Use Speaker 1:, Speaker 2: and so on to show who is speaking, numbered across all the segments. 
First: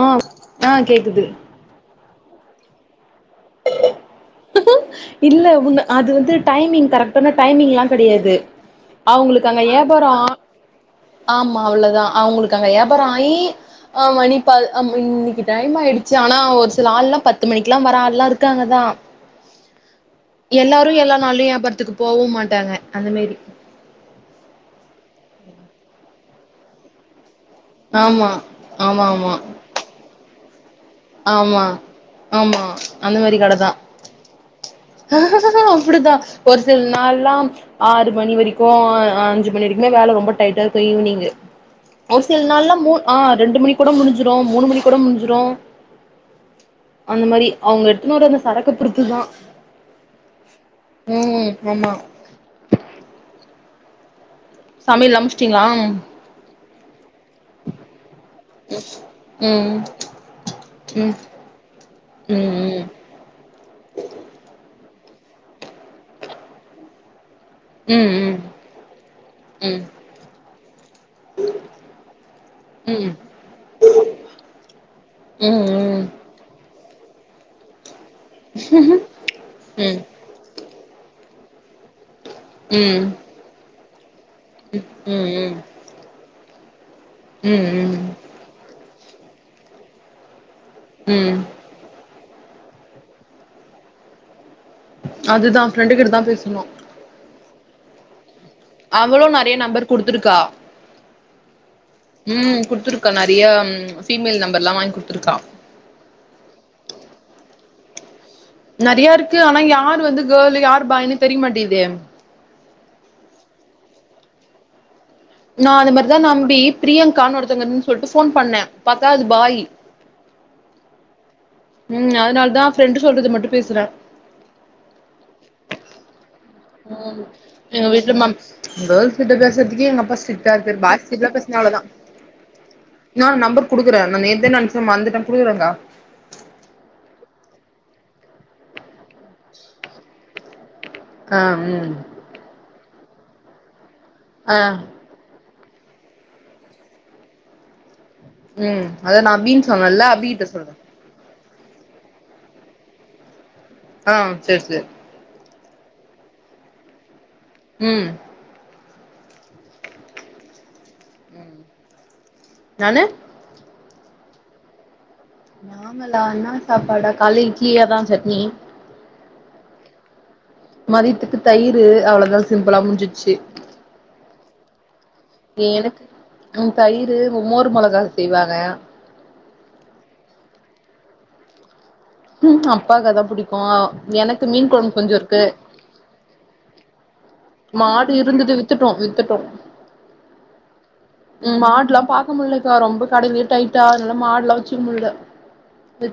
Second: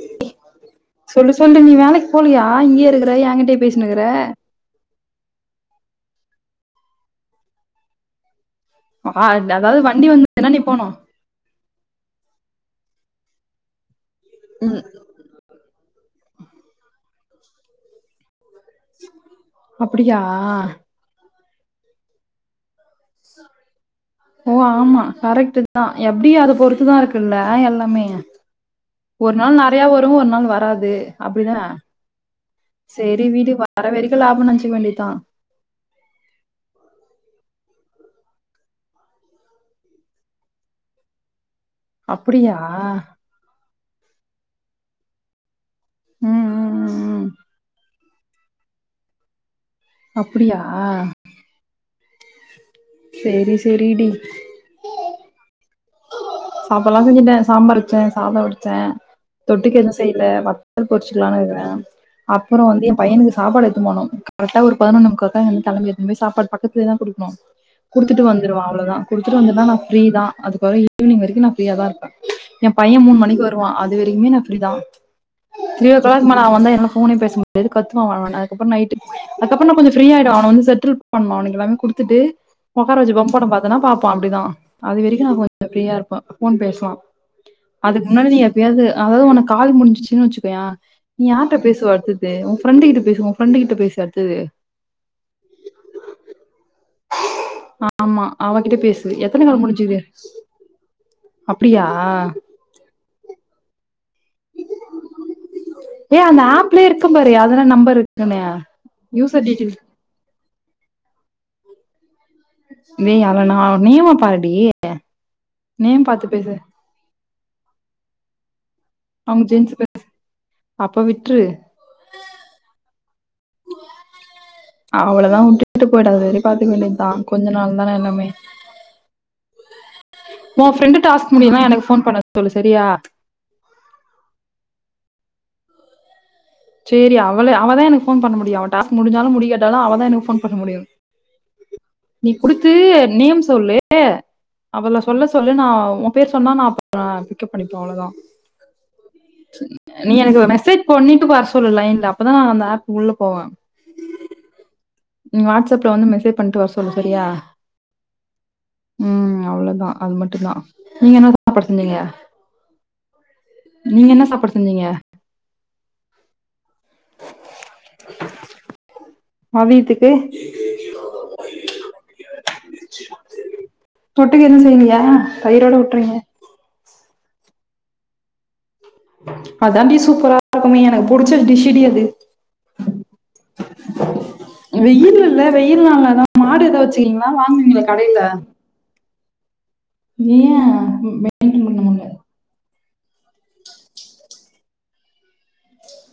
Speaker 1: ஆ ஆ கேக்குது
Speaker 2: போறியா இங்கே இருக்க செரி எ கிட்டயே பேசினு இருக்குற
Speaker 1: இல்ல உன்ன அது வந்து டைமிங் கரெக்டான டைமிங் எலா கெடையாது அவுங்களுக்கு
Speaker 2: [unintelligible] அதாது வண்டி வந்துச்சுனா நீ போனு
Speaker 1: மா அவளதா அவுங்களுக்கு அங்க வியாபாரம் ஆயி ஆமா இன்னைக்கு ப டைம் ஆயிடுச்சு ஆனா ஒரு சில ஆள் எல்லா பத் பத்து மணிக்கு வர ஆள்லா இருக் இருக்காங்க தா
Speaker 2: அப்டியா
Speaker 1: எல்லாரு எல்லா நாள்யு பரத்துக்கு போவு மாட்டாங்க அந்த மாரி
Speaker 2: ஓ ஆமா கரெக்ட் இதா எப்டி அத பொறுத்துதா இருக்குல்ல ஆ எல்லாமே
Speaker 1: ஆமா ஆமா ஆமா
Speaker 2: ஒரு நாள் நெறைய வரு ஒரு நாள் வராது அப்டிதான
Speaker 1: ஆமா ஆமா அந்த
Speaker 2: சேரி
Speaker 1: மாரி
Speaker 2: வீடு
Speaker 1: கடதா
Speaker 2: வர வரைக்கு லாபம்னு நெனச்சுக்க வேண்டியதான்
Speaker 1: அப்டிதா ஒரு சில நாள்லா ஆறு மணி வரைக்கு அஞ்சு மணி வரைக்குமே வேல ரொம்ப டைட்டா இருக்கு ஈவினிங்கு ஒரு சில
Speaker 2: அப்டியா
Speaker 1: நாள்ல மூண் ஆ ரெண்டு மணி கூட முடிஞ்சுரு மூணு மணி கூட முடிஞ்சுரு
Speaker 2: ம் ம் ம்
Speaker 1: அந்த
Speaker 2: ம்
Speaker 1: மாரி அவுங்க இன்னொரு அந்த சரக்கு பிடித்துதா
Speaker 2: அப்டியா சேரி செரி டி
Speaker 1: சமையல்லா முடிச்சிட்டீங்களா
Speaker 2: சாப்ப வதிஞ்டே சாம்பார் வச்சே சாத அடிச்சே
Speaker 1: ம்
Speaker 2: தொட்டுக்க எதுவு செய்ல வத்தல்
Speaker 1: ம்
Speaker 2: பொரிச்சுகலா இந்தே
Speaker 1: ம்
Speaker 2: அப்பறம்
Speaker 1: ம்
Speaker 2: வந்து எ பையனுக்கு சாப்பாடு எடுத்தனு போனு கரெக்ட்டா ஒரு பதிநோன்முக்கா இங்க இருந்து கெழபி எத்துனு போயி சாப்பாடு பக்கத்துலியேதா குடுக்கணு
Speaker 1: ம்
Speaker 2: குடுத்துட்டு
Speaker 1: ம்
Speaker 2: வந்துருவ அவ்வளதா குடுத்துட்டு வந்தன்னா நா
Speaker 1: ம்
Speaker 2: ஃப்ரீதா அது போய் ஈவினிங் வரைக்கு நா ஃபிரீயா தா இருப்பே ஏ பைய
Speaker 1: ம்
Speaker 2: மூன்னு மணிக்கு வருவா அது வரைக்குமே நா ஃபிரீதா
Speaker 1: ம்
Speaker 2: திரியோ கிளாக்
Speaker 1: ம்
Speaker 2: மேல அவ வந்தா என்னால ஃபோனே பேச முடியது கத் த்துவ வன வன அதுக்கு அப்புறோ நைட்டு அதுக அப்புறோ நா கொஞ்சோ ஃபிரியிடும் அவ வந்து செட்டல் பண்ணோனே எல்லாமே குடுத்துட்டு ஒக்காரவஜி பொம்படம் பாத்தன்னா பாப் ப்பா அப்பிடிதா அது
Speaker 1: ம்
Speaker 2: வெரிக்கு நா கொ
Speaker 1: ம்
Speaker 2: ஃப்ரீயா இருப்பா ஃபோன் பேசுவா
Speaker 1: ம்
Speaker 2: அதுக்கு முன்னாடி நீ எப்பியாது அதாது உனக்கு கால் முடிஞச்சின் வச்சி கோய நீ
Speaker 1: ம்
Speaker 2: யார்ட்ட பேசுவ அடுத்து து உ ஃப்ரண்டு கிட்ட பேசு உ ஃப்ரெண்டு கிட்ட பேசு அடுத்தது
Speaker 1: அதுதா ஃப்ரெண்டு கிட்டதா பேசுணு
Speaker 2: ஆமா அவகிட்ட பேசுது எத்தன கால்
Speaker 1: நம்பர்
Speaker 2: முடிஞ்சுக்குது
Speaker 1: குடுத்துருக்கா ம் குடுத்துருக்க நா தியாம்
Speaker 2: ஏ அந்த ஆப்ளே இருக்கும் பாரு அதல்ல நம்பர் இருக்குன்னு
Speaker 1: நெறைய இருக்கு
Speaker 2: யூசர்
Speaker 1: ஆனா
Speaker 2: டீடைல்
Speaker 1: யார் வந்து கேலு யாரு பாயின்னு தெரிய மாட்டேது
Speaker 2: நே அல நா நேம பாருடி
Speaker 1: நா அது
Speaker 2: நேம்
Speaker 1: மாரிதா
Speaker 2: பார்த்து பேசு
Speaker 1: நம்பி பிரியங்கான் ஒருத்தங்கன் சொல்ட்டு ஃபோன் பண்ணே பாத்தா அது
Speaker 2: அவங்க
Speaker 1: பாய்
Speaker 2: ஜென்ஸ் பேச அப்பவிட் ட்டுரு
Speaker 1: ம் அதனாலதா ஃப்ரெண்டு் சொல்றது மட்டு பேசுறே
Speaker 2: அவ்ளதா உட்டுட்டு போயிடா அது வரைக்
Speaker 1: ம் எங்க வீட்ல மேம் கேள்ஸ் கிட்ட பேசுறதுக்கே எங்க அப்பா ஸ்டிக்ட்டா
Speaker 2: உன்
Speaker 1: இருக்குரு
Speaker 2: ஃப்ரெண்டு
Speaker 1: பாய்ஸ் கிட்டலா
Speaker 2: டாஸ்க்
Speaker 1: பேசனா
Speaker 2: முடியலாம்
Speaker 1: அவ்ளதா
Speaker 2: எனக்கு ஃபோன் பண்ண சொல்லு சரியா
Speaker 1: நா நம்பர் குடுக்குறே நா நேத்தே நெனச்சே மறந்துட்டே புரியலங்கா
Speaker 2: சரி அவள அவதா எனக்கு ஃபோன் பண்ண முடியு அவ டாஸ்க் முடிஞ்ஞாலும் முடியாடாலு அவதா எனக்கு ஃபோன் பண்ண முடியு
Speaker 1: ஆ ம்
Speaker 2: நீ குடுத்து நேம் சொல்லு ஏ
Speaker 1: ஆ
Speaker 2: அவள சொல்ல சொல்லு நா உ பேர் சொன்னா நா பிக்கப் பண்ணிப்பே அவ்ளோதா
Speaker 1: உ அத நா அபினு சொன்னேன்ல்ல
Speaker 2: நீ எனக்கு
Speaker 1: அபிகட்டசொல்றே
Speaker 2: மெசேஜ் பண்ணிட்டு வர சொல்லு லைன்ல அப்பதா அந்த ஆப் உள்ள போவே
Speaker 1: ஆ செரி செரி
Speaker 2: ட்ஸ்அப்ல வந்துமேசேஜ் பண்ணிட்டு வர சொல்லு சரியா
Speaker 1: உ
Speaker 2: உ அவ்வளதா அது மட்டு தா நீங்க என்ன சாப்பாடு செஞ்சீங்க
Speaker 1: நானு
Speaker 2: நீங்க என்ன சாப்பாடு செஞ்சீங்க
Speaker 1: நார்மலாணா சாப்பாடா கால இட்லியாதா சட்னி
Speaker 2: மதியத்துக்கு
Speaker 1: மதியத்துக்கு தயிரு அவளதா சிம்பிளா முடிஞ்சிச்சு
Speaker 2: தொட்டுக்க எதுவு செய்யலையா தயிரோட
Speaker 1: எனக்கு
Speaker 2: விட்டுறீங்க
Speaker 1: உ தயிர் கு மோர் மொளகா செய்வாங்க
Speaker 2: இப்ப தாண்டி சூப்பரா இருக்குமே எனக்கு புடிச்ச டிஷ்டி அது
Speaker 1: உ அப்பாகு அதா புடிக்கு எனக்கு மீன் கொழம்பு கொஞ்ச இருக்கு
Speaker 2: தெர்மா
Speaker 1: மாடு இருந்துது வித்துட்டோ வித்துட்டோ
Speaker 2: ஏ
Speaker 1: உ
Speaker 2: மெயின்டென் பண்ண
Speaker 1: மாட்லா
Speaker 2: முடில
Speaker 1: பாக்க முடியலக்கா ரொம்ப கடல டைட்டா அதனால மாடெல்லா வச்சுக்க முட்ல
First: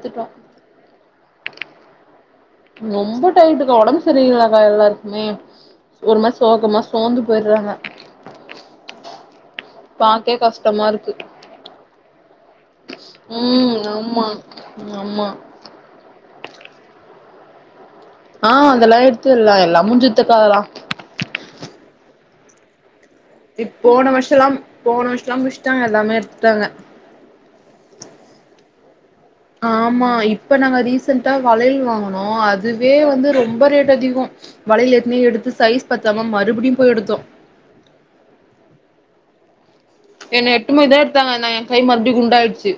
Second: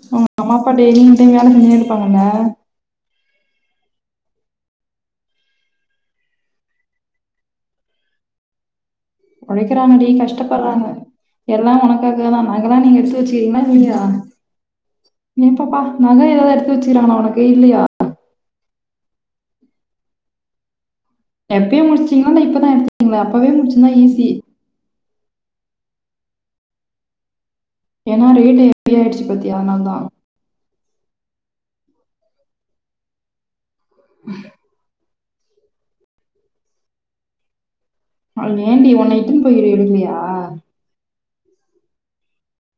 Speaker 2: உவங்க அம்மா அப்பா டெய்லி வீட்ல வேல செஞ்சுனே இருப்பாங்லா
Speaker 1: ரொம்ப டைட்டுக்கா உடம்பு சரியங்களாக்கா எல்லாத்துக்குமே ஒரு மாரி சோகமா சோர்ந்து போயடுறாங்க
Speaker 2: உழைக்கிறாங்கடி கஷ்டப்படுறாங்க
Speaker 1: இருக்கு
Speaker 2: எல்லா உனக்காகதா நகலா நீங்க எடுத்து வச்சிகிரீங்களா ய
Speaker 1: ம்
Speaker 2: இல்லையா
Speaker 1: ஆமா ஆமா
Speaker 2: நீப்பப்பா நக ஏதாவது எடுத் வச்சுறாங்களா உனக்கு இல்லையா
Speaker 1: ஆஅதெல்லாய் க்கு எல்லா எல்லா முடுஞ்சித்து க்காதலா
Speaker 2: எப்பயோ முடிச்சீங்களா இல்ல இப்பதா எடுத்து
Speaker 1: இ போன வருஷம்லா போன வர்ஷ் ல்லா முடுஷ்டாங்க எல்லாமே எடுத்துட்டாங்க
Speaker 2: ஏன்னா ரேட் இப்ப ஏறிடுச்சு
Speaker 1: ஆமா இப்ப நாங்க ரீசெண்ட்டா வளையல் வாங் போனோ அதுவே வந்து ரொம்ப ரேட் இப் அதிகோ வளையல் ஏற்கனே எடுத் இது சைஸ் பத்தாம மறுபடியு போய் எடுத்தோ
Speaker 2: ஏண்டி ஒன்ன இப்டி போயிரு
Speaker 1: என்ன எட்டு போய்தா இருக் எத்தாங்கா எ கை மறுபடி குண்டாய்டுச்சு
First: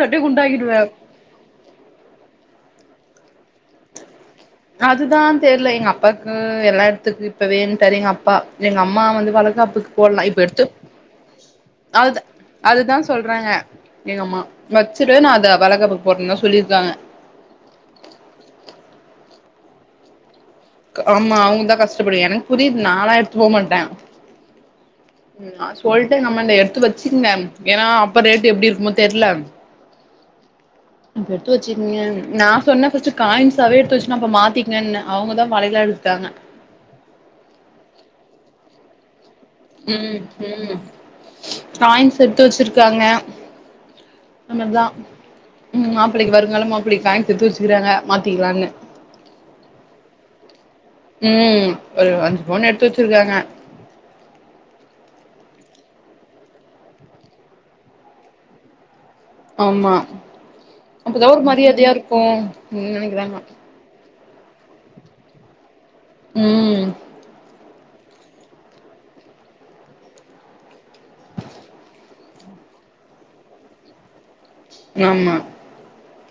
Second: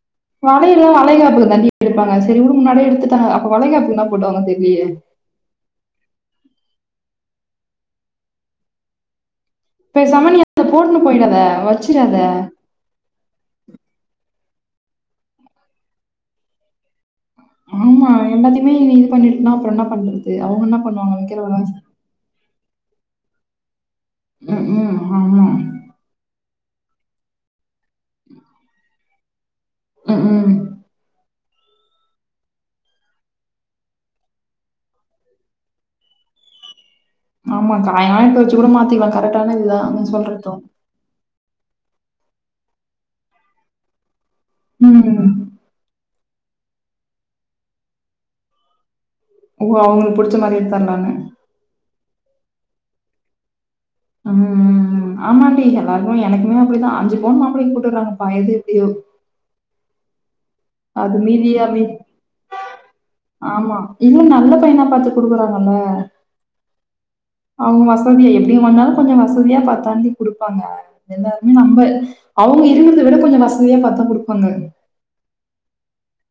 Speaker 1: சாப்ட்டே குண்டாகிடுவே
Speaker 2: வலையல்லா வளைகாப்புக்கு தண்டி எடுப்பாங்க சரி உடு முன்னாடிய எடுத்துட்டு அப்ப வளைகாப்புக்கு என்னப்
Speaker 1: அதுதா தெர்ல எங்க அப்பாக்கு இப்பு எல்லா இடத்துக்கு இப்ப வட்டாரு எங்க அப்பா எங்க அம்மா வந்து வளர் வளகாப்புக்கு போடலா
Speaker 2: பேசாம நீ
Speaker 1: இப்ப
Speaker 2: அதை
Speaker 1: எடுத்து
Speaker 2: போட்டுன்னு போயிடாத. வச்சிடாத.
Speaker 1: அது அதுதா சொல்றேங்க எங்க அம்மா வச்சுடு நா அத வழக்காப்புக்கு போட்டேன்னு தா சொல்லியிருக்காங்க
Speaker 2: ஆமா எல்லாத்தையுமே இது பண்ணிட்டு னா அப்பறோ என்ன பண்
Speaker 1: ஆமா அவுங்க தா கஷ்டப்படு எனக்கு புரியுது நாலா போமாட்டே
Speaker 2: ம் ம் ஆமா.
Speaker 1: ம் சொல்ட்டே நம்ம எடு த்து வச்சுருந்தே ஏன்னா அப்ப ரேட்டு எப்டி இருக்குமோ தெர்லம்
Speaker 2: ஆ உ
Speaker 1: ப்ப எடுத்து வச்சுக்கீங்க நா சொன்ன காயின்சே எடுத்து வச்சுன்னா அப்ப மாத்திக்கங்கன்னு அவுங்க தா வலையிலா எடுத்துட்டாங்க
Speaker 2: ஆமா காயிலா வச்சு கூட மாத்திவே கரெக்ட் டான இதுதா அங்கு சொல்றட்டு
Speaker 1: காயின்ஷ் எடுத்து வச்சுருக்காங்க நமர் தா
Speaker 2: ம்.
Speaker 1: ம் மாப்பிள்ளக்கு வரு அதுனால மாப்பிளைக்கு காய்ன்சு எடுத்து வச்சுக்கிறாங்க மாத்திக்கலான்னு
Speaker 2: ஓ அவுங்களுக்கு புடிச்ச மாரி அந்
Speaker 1: ம் ஒருவந் ஒண்ணு எடுத்து வச்சுருக்காங்க
Speaker 2: ம்ம்ம் ஆமாண்டி எல்லாருக்கு எனக்குமே அப்டிதா அஞ்சு போண் மாப்பிளைக்கு போட்டுவுட்றாங்கப்பா எது எப்டியோ
Speaker 1: ஆமா
Speaker 2: அது
Speaker 1: அப்பதா ஒரு
Speaker 2: மீதி அபி
Speaker 1: மரியாதையா இருக்கு ம் நெனைக்கிறாங்க
Speaker 2: ஆமா இன்னு நல்ல பையனா பாத்து குடுக்குறாங்கல்ல
Speaker 1: ம்
Speaker 2: அவுங்க வச வசதியா எப்டி வாலு கொஞ்ச வசதியா பத்தாண்டி குடுப்பாங்க எல்லாருமே நம்ப அவுங்க இருங்கிறத விட கொஞ்ச வசதியா பாத்தா குடுப்பாங்க
Speaker 1: ஆமா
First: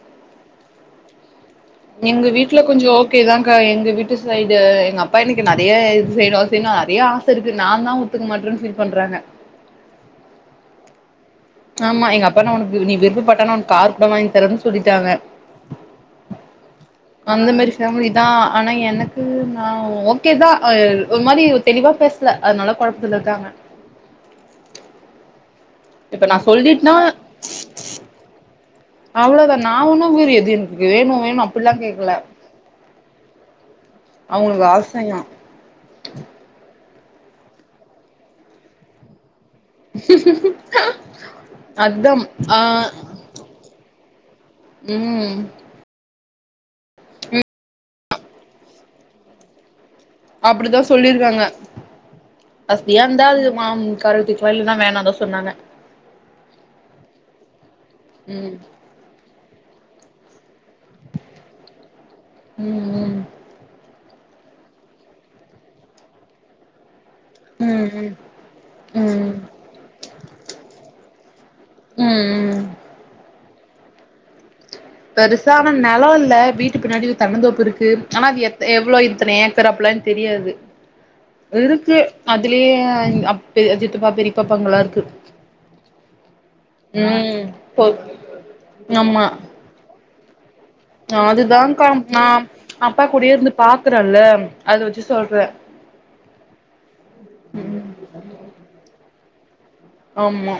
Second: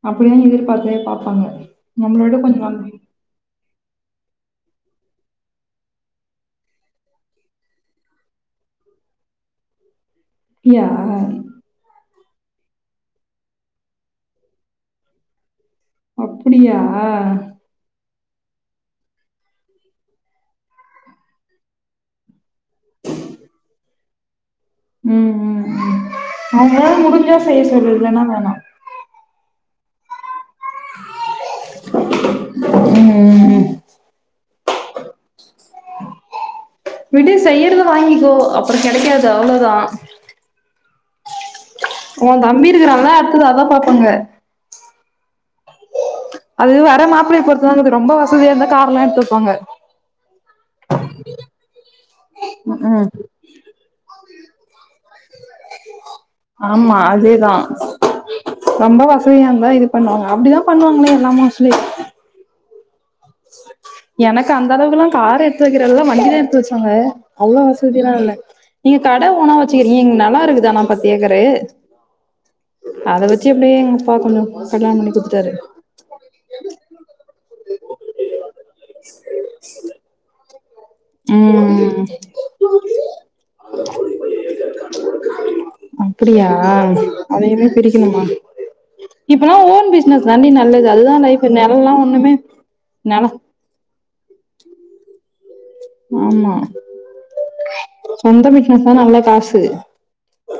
Speaker 2: அப்டிதா எதிர்பாத்தே பாப்பாங்க
Speaker 1: எங்க
Speaker 2: நம்மளோட
Speaker 1: வீட்ல
Speaker 2: கொஞ்சம்
Speaker 1: கொஞ்ச
Speaker 2: நம்பி
Speaker 1: ஓகேதா எங்க வீட்டு சைடு ட்டு எங்க அப்பா எனக்கு நெறைய இது செய்யணு செய்யணு நெறைய ஆச இருக்கு நா தா ஒத்துக்க மாட்டேன்னு ஃபீல் பண்றாங்க
Speaker 2: இயா
Speaker 1: ஆமா எங்க அப்பானா உனக்கு நீ விருப்பப்பட்டானா உனக்கு கார் கூட வாங்கி தரேன்னு சொல்லிட்டாங்க
Speaker 2: அப்டியா
Speaker 1: அந்த மாரி ஃபேமிலி தா ஆனா எனக்கு நா ஓகே தா அ ஒரு மாரி தெளிவா பேசல அதனால கொழப்பத்துல இருக்காங்க இப்ப நா
Speaker 2: அவுங்களால
Speaker 1: சொல்லிட்னா
Speaker 2: முடிஞ்சா செய்ய சொல்லு இல்லனா வேணா
Speaker 1: அவ்ளோதா நா உனு வேற எது வேணு வேணு அப்படில்லா கேக்கல
Speaker 2: ம்
Speaker 1: அவுங்க வாசையா
Speaker 2: விடு செய்யறத வாங்கிக்கோ அப்பறம் கெடைக்காது அவ்ளோதா
Speaker 1: [inaudible] [unintelligible]
Speaker 2: ஓ
Speaker 1: ஆ
Speaker 2: தம்பி இருக்குறால்ல தா அடுத்தது அதா பாப்பாங்க
Speaker 1: ம்
Speaker 2: அது வர்ற மாப்பிள்ளய
Speaker 1: ம்
Speaker 2: பொறுத்து தா இது ரொம்ப வசதியா இருந்தா கார்ல எடுத்து வப்பாங்க
Speaker 1: அப்டிதா சொ சொல்லிருக்காங்க
Speaker 2: ம்
Speaker 1: வசதியா
Speaker 2: ம்
Speaker 1: இருந்தா அது மாம் கார் எடுத்து தரும் இல்லனா வேணான்னு தா சொன்னாங்க
Speaker 2: ஆமா அதேதா
Speaker 1: ம்
Speaker 2: ரொம்ப வசதியா இது பண்ணுவாங்க அப்படிதான் பண்ணுவாங்களே எல்லாம சொல்லி
Speaker 1: ம் ம்
Speaker 2: எனக்கு அந்த அளவுகெல்லா கார் எடுத்து வக்கிறல்லா வண்டிதா எடுத்து வச்சாங்க அவ்ளோ
Speaker 1: ம் ம் ம்
Speaker 2: வசதிய இல்ல நீங்க கட
Speaker 1: ம்
Speaker 2: ஓனா வச்சுக்கிறீங்க நல்லா நில இருக்குதானா பத்து ஏக்கரு
Speaker 1: ம் ம்
Speaker 2: அத வச் சப்டியே எங்க பாக்கணு
Speaker 1: பெருசான நெல இல்ல வீட்டு பின்னாடி தென்னந்தோப்பு இருக்கு ஆனா அது எத் எவ்ளோ இப் அத்தன ஏக்கர் அப்பலா எனக்கு தெரியாது இருக்கு
Speaker 2: ம்
Speaker 1: அதுலயே அப் சித்தப்பா பெரியப்பா பங்கல்லா இருக்கு
Speaker 2: அப்பிடியா
Speaker 1: ம்
Speaker 2: அதையுமே
Speaker 1: போ
Speaker 2: பிரிக்கணுமா இப்பல்லா ஓன் பி சினஸ்தாண்டி ந
Speaker 1: அதுதாங்க்கா நா அப்பா
Speaker 2: நெல
Speaker 1: கூடயே இருந்து பாக்குறேல்ல அது வெச்சு சொல்றே
Speaker 2: ஆமா சொந்த வீட்ல இருக்றது அவ்ளோ கா சு
Speaker 1: ஆமா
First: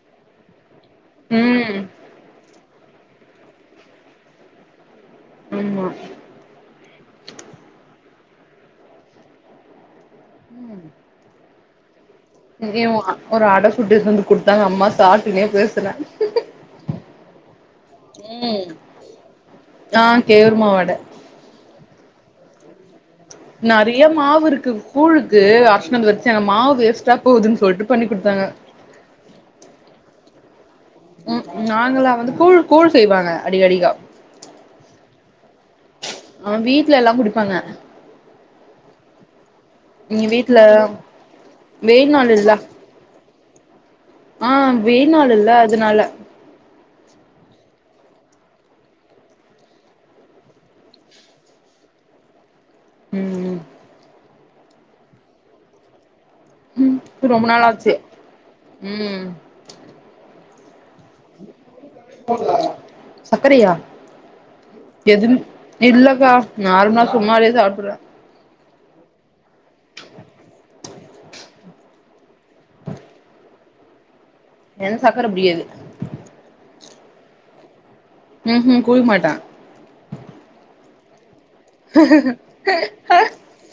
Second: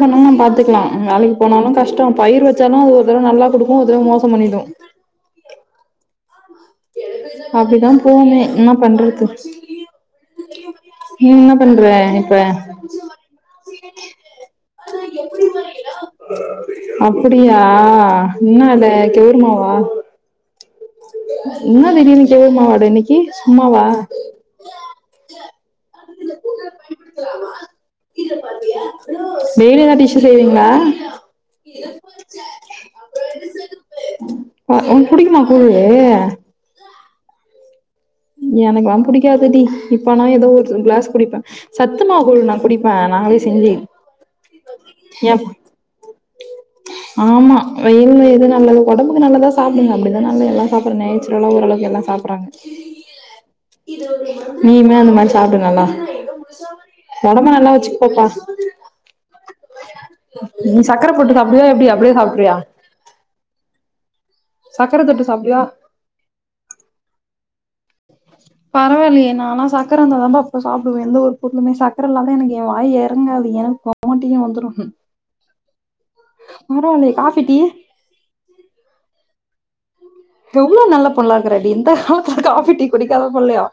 Speaker 2: பண்ணவு நம்ம பாத்துக்கலா ம் வேலைக்கி போனாலு
Speaker 1: ம்
Speaker 2: கஷ்டோ பயிர் வ ச்சாலு ஒரு தடவ நல்லா குடுக்கு ஒரு தடவ மோசோ பண்ணிடு
Speaker 1: ஆமா
Speaker 2: அப்டிதா போவுமே என்னா பண்றது நீ என்ன பண்ற ன்ற
Speaker 1: இங்கயு ஒரு அட சுட்டு எடுத்துட்டு வந்து குடுத்தாங்க அம்மா சாப்ட்டுனே பேசுறே
Speaker 2: அப்பிடியா என்ன
Speaker 1: ம்
Speaker 2: அந்த கேருமாவா
Speaker 1: ஆ கேவுருமாவு அட
Speaker 2: என்ன திடீர்னு கேர்மாவு மாவு அட இன்னக்
Speaker 1: நெறைய மாவு இருக்கு கூழுக்கு அர்ச்சுனு வந்து வச்சே அந்த மாவு வேஸ்ட்டா போதுன்னு சொல்ட்டு பண்ணி் குடுத்தாங்க
Speaker 2: ச்சு செய்றீங்ளா
Speaker 1: ம் நாங்களா வந்து கூழ் கூழ் செய்வாங்க அடிக்கடிக்கா
Speaker 2: ஆ உனக்கு புடிக்குமா கூழு
Speaker 1: ஆனா வீ ட்ல எல்லா குடிப்பாங்க
Speaker 2: எனக்கல்லா புடிக்காதுடி இப்பனா
Speaker 1: இங்க
Speaker 2: எதோ
Speaker 1: வீட்ல
Speaker 2: ஒரு கிளாஸ் குடிப்பே
Speaker 1: வெயில் நாள்
Speaker 2: சத்துமாவு
Speaker 1: இல்ல
Speaker 2: நா குடிப்பே நாங்களே செஞ்சி
Speaker 1: ஆ வெயில் நாளு இல்ல அதனால
Speaker 2: ஆமா வெயில்ல எது நல்லது ஒடம்புக்கு நல்லதா சாப்டுங்க அப்டிதா நால்லா எல்லா சாப்பட்றே நேச்சுரலா ஓரளவுக்கு எல்லா சாப்பட்றாங்க
Speaker 1: ம்
Speaker 2: இது ஒரு நீயுமே அந்த மாரி சாப்டு நல்லா
Speaker 1: ம் ரொம்ப
Speaker 2: ஒடம்ப
Speaker 1: நாள்
Speaker 2: நல்லா
Speaker 1: ஆச்சு
Speaker 2: வச்சுக்கோப்பா
Speaker 1: ம்
Speaker 2: நீ சக்கர போட்டு சாப்டுவியா எப்டி அப்
Speaker 1: சக்கரையா
Speaker 2: சக்கர தொட்டு
Speaker 1: எது
Speaker 2: சாப்டுவியா
Speaker 1: இல்லக்கா நார்மலா சும்மவே சாப்டுவே
Speaker 2: பரவாயில்லையே நா ஆனா சக்கர [unintelligible] சாப் எந்த ஒரு பொருளுமே சக்கரயில்லாம எனக்கு வாய்ல எறங்காது [unintelligible] [unintelligible] வந்துரும்
Speaker 1: எனக்கு சக்கர புடிக்காது
Speaker 2: [unintelligible] வர காபி டீ
Speaker 1: உ உ [unintelligible] மாட்டே
Speaker 2: எவ்ளோ நல்ல புள்ள இக்குரடி இந்த காலத்து காஃபி டீ குடிக்காத புள்ளயா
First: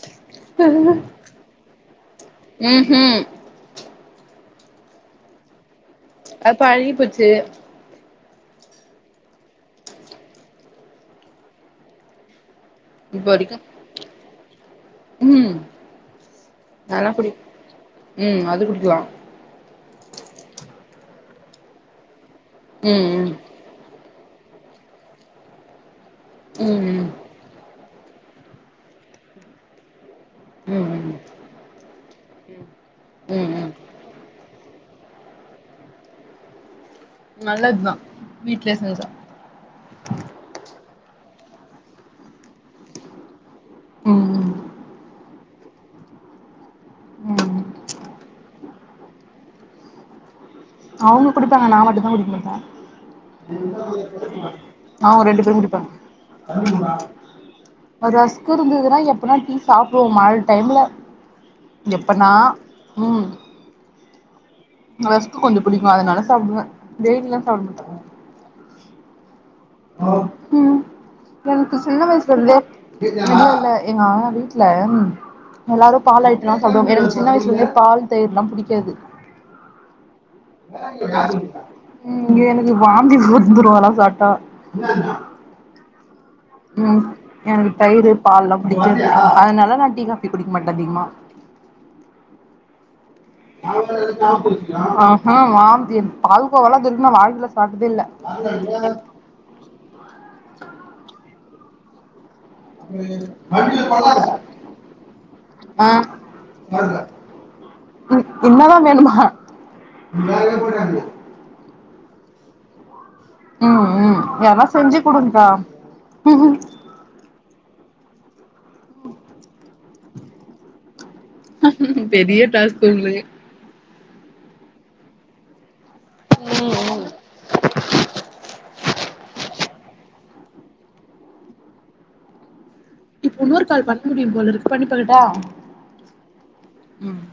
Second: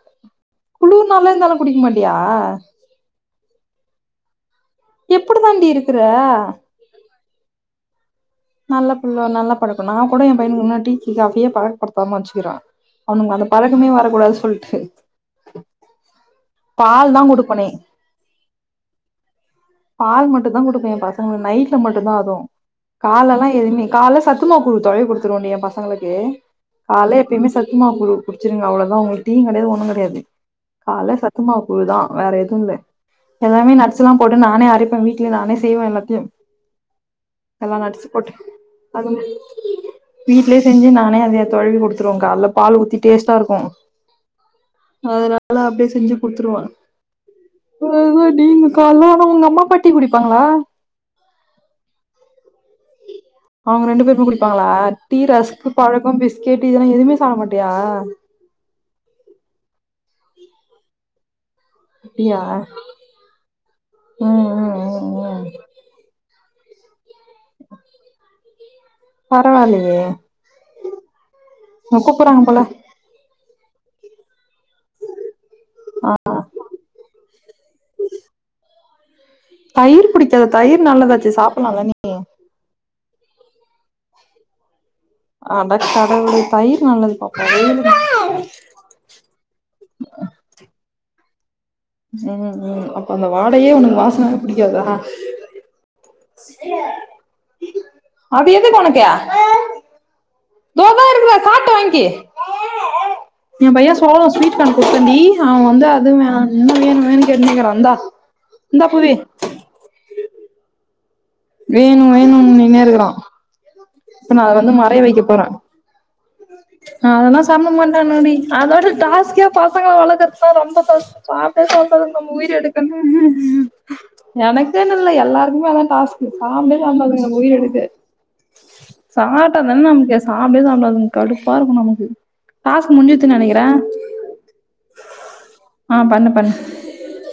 Speaker 2: குளிர்காலோ இருந்தாலு குடிக்க மாட்டியா
Speaker 1: ம் ஹும்
Speaker 2: எப்டி தாண்டி இருக் க்கிற
Speaker 1: சு
Speaker 2: நல்ல பிள்ள நல்லா பழக்கோ நா கூட எ பையன டி காஃபியே பழக்கப்படுத்தாம வச்சுக்கிறே
Speaker 1: இப்ப
Speaker 2: அவனுங்க அந்த
Speaker 1: வரைக்கு
Speaker 2: பழக்கமே வரக்கூடாது சொ
Speaker 1: ம்
Speaker 2: [unintelligible]
Speaker 1: அதெல்லா
Speaker 2: பால் தா
Speaker 1: குடி
Speaker 2: குடுப்பனே
Speaker 1: ம் அது குடிக்கலா
Speaker 2: பால் மட்டு தா கொடுப்பே எ பசங் உ நைட்ல மட்டுதா அது
Speaker 1: ம் ம்
Speaker 2: பாலல எதுமே காலஸ் சத்துமாவு குழு [unintelligible] குடுத்துற எ பசங்களுக்கு யே
Speaker 1: ம் ம்
Speaker 2: கால்ல எப்பயுமே சத் துமாவு கூழ் குடிச்சிருங்க அவ்ளதா உங்களுக்கு டியு கடையாது ஒன்னு கடையாது
Speaker 1: ம்
Speaker 2: கால
Speaker 1: ம்
Speaker 2: சத்துமாவு கூழ் தா வேற எதுவு இல்ல
Speaker 1: ம் ம்
Speaker 2: எல்லாமே நட்ஸ்லா போட்டு நானே அரப்பே இப்ப வீட்ல நானே செய்வே எல்லாத்தையு எல்லா
Speaker 1: நல்லதுதா
Speaker 2: நட்ஸ் போட்டு
Speaker 1: வீட்லயே செஞ்சா
Speaker 2: அது வீட்லயே செஞ்சு நானே அதே தொழவி கொடுத்துருவோ கால்ல பால் ஊத்தி டேஸ்டா இருக்கு
Speaker 1: ம் ம்
Speaker 2: ஆதுல அதெல்லா அப்டியே செஞ்சு குடுத்துருவ
Speaker 1: ம்
Speaker 2: [unintelligible] காலையில [unintelligible] உங்க அம்மா அப்பா டீ குடிப்பாங்களா
Speaker 1: அவங்க குடிப்பாங்க நா மட்டு நா குடுக்க மாட்டே
Speaker 2: அவங்க ரெண்டு பேருமே குடிப்பாங்களா டீ
Speaker 1: அவங்க ரெண்டு பேரு
Speaker 2: ரஸ்க்கு
Speaker 1: குடிப்பாங்க
Speaker 2: பழக்கோ பிஸ்கெட் இதெல்லா எதுவுமே சாப்ட மாட்டியா
Speaker 1: ஒரு ரஸ்க் இருந்துதுனா எப்பனா டீ சாப் ப்போ மழ டைம்ல எப்பன்னா
Speaker 2: அப்டியா
Speaker 1: ம்
Speaker 2: ம் ம் ம்
Speaker 1: ரஸ் க்கு
Speaker 2: ம்
Speaker 1: கொஞ்ச புடிக்கு அதனால சாப்டுவ டெய்லிலா சாப்ட மாட்டாங்க
Speaker 2: பரவால்லயே
Speaker 1: ம் எனக்கு சின்ன
Speaker 2: உன்ன
Speaker 1: வயசுல
Speaker 2: கூப்புறாங்க போல
Speaker 1: இருந்தே இல்ல எங்க அம்மா வீட் ல எல்லாரு பால் ஐட்டல்லா சாப்டுவாங் எனக்கு சின்ன வயசுலருந்தே பால் தயிர்லா புடிக்காது
Speaker 2: தயிர் புடிக்காதா தயிர் நல்லதாச்சே சாப்பட்லால்ல நீ
Speaker 1: ந்தி வந்துரு அதல்லா சாப்ட்டா
Speaker 2: அட கடவுளே தயிர்
Speaker 1: ம்
Speaker 2: நல்லது பாப்பா
Speaker 1: எனக்கு
Speaker 2: வெயிலுக்கு
Speaker 1: தயிரு பால்லா புடிக்காது அதனால நா டீ காஃபி குடிக்க மாட்டே அதிகமா
Speaker 2: ம் ம் அ
Speaker 1: ஆஹா வாந்தி எடு பால்கோவால்லா இதுவரைக்கு நா வாழ்க்கைல சாப்ட்டதே இல்ல
Speaker 2: அது தோபா இருக்குபார் சாப்டு வாங்கி யேன்
Speaker 1: வண்டியில
Speaker 2: பைய
Speaker 1: கொள்ளாத
Speaker 2: சோளோ ஸ்வீட் கான் குடுத்தேண்டி அவ வந்து
Speaker 1: ஆ
Speaker 2: அது வேணா இன்னு
Speaker 1: வருங்க
Speaker 2: வேணு வேணுனு கேட்னு இருக்குறா
Speaker 1: ம் என்னதா வேணுமா [unintelligible]
Speaker 2: வேணு வேணுன் நின்னுனே இருக்குறா
Speaker 1: ம் ம்
Speaker 2: இப்ப நா அத
Speaker 1: யார்னா
Speaker 2: வந்து
Speaker 1: செஞ்சு
Speaker 2: மறய வைக்க
Speaker 1: குடுங்கா
Speaker 2: போறே அதெல்லா சாப்டமா ட்டானாடி அத விட டாஸ்க்கே பசங்கள வளக்றதுதா ரொம்ப கஷ்டோ சாப்டவே சாப்டாது நம்ம
Speaker 1: பெரிய
Speaker 2: உயிர
Speaker 1: டாஸ்க்
Speaker 2: எடுக்கணுனு
Speaker 1: உங்களுக்கு
Speaker 2: எனக்குனு இல்ல எல்லாருக்குமே அதா டாஸ்க்கு சாப்டவே சாப்டாதுக உயிர எடுக்கு சாப்ட்டாதான நமக்கு சாப்டவே சாப்டாதுங்க கடுப்பா இருக்கு நமக்கு டாஸ்க் முடிஞ்சுதுன்னு
Speaker 1: இப்போ இன்னொரு
Speaker 2: நெனைக்கிறே
Speaker 1: கால் பண்ண முடியு போல இருக்கு பண்ணி பாக்கட்டா
Speaker 2: ஆ பண்ணு பண்ணு
Speaker 1: ம்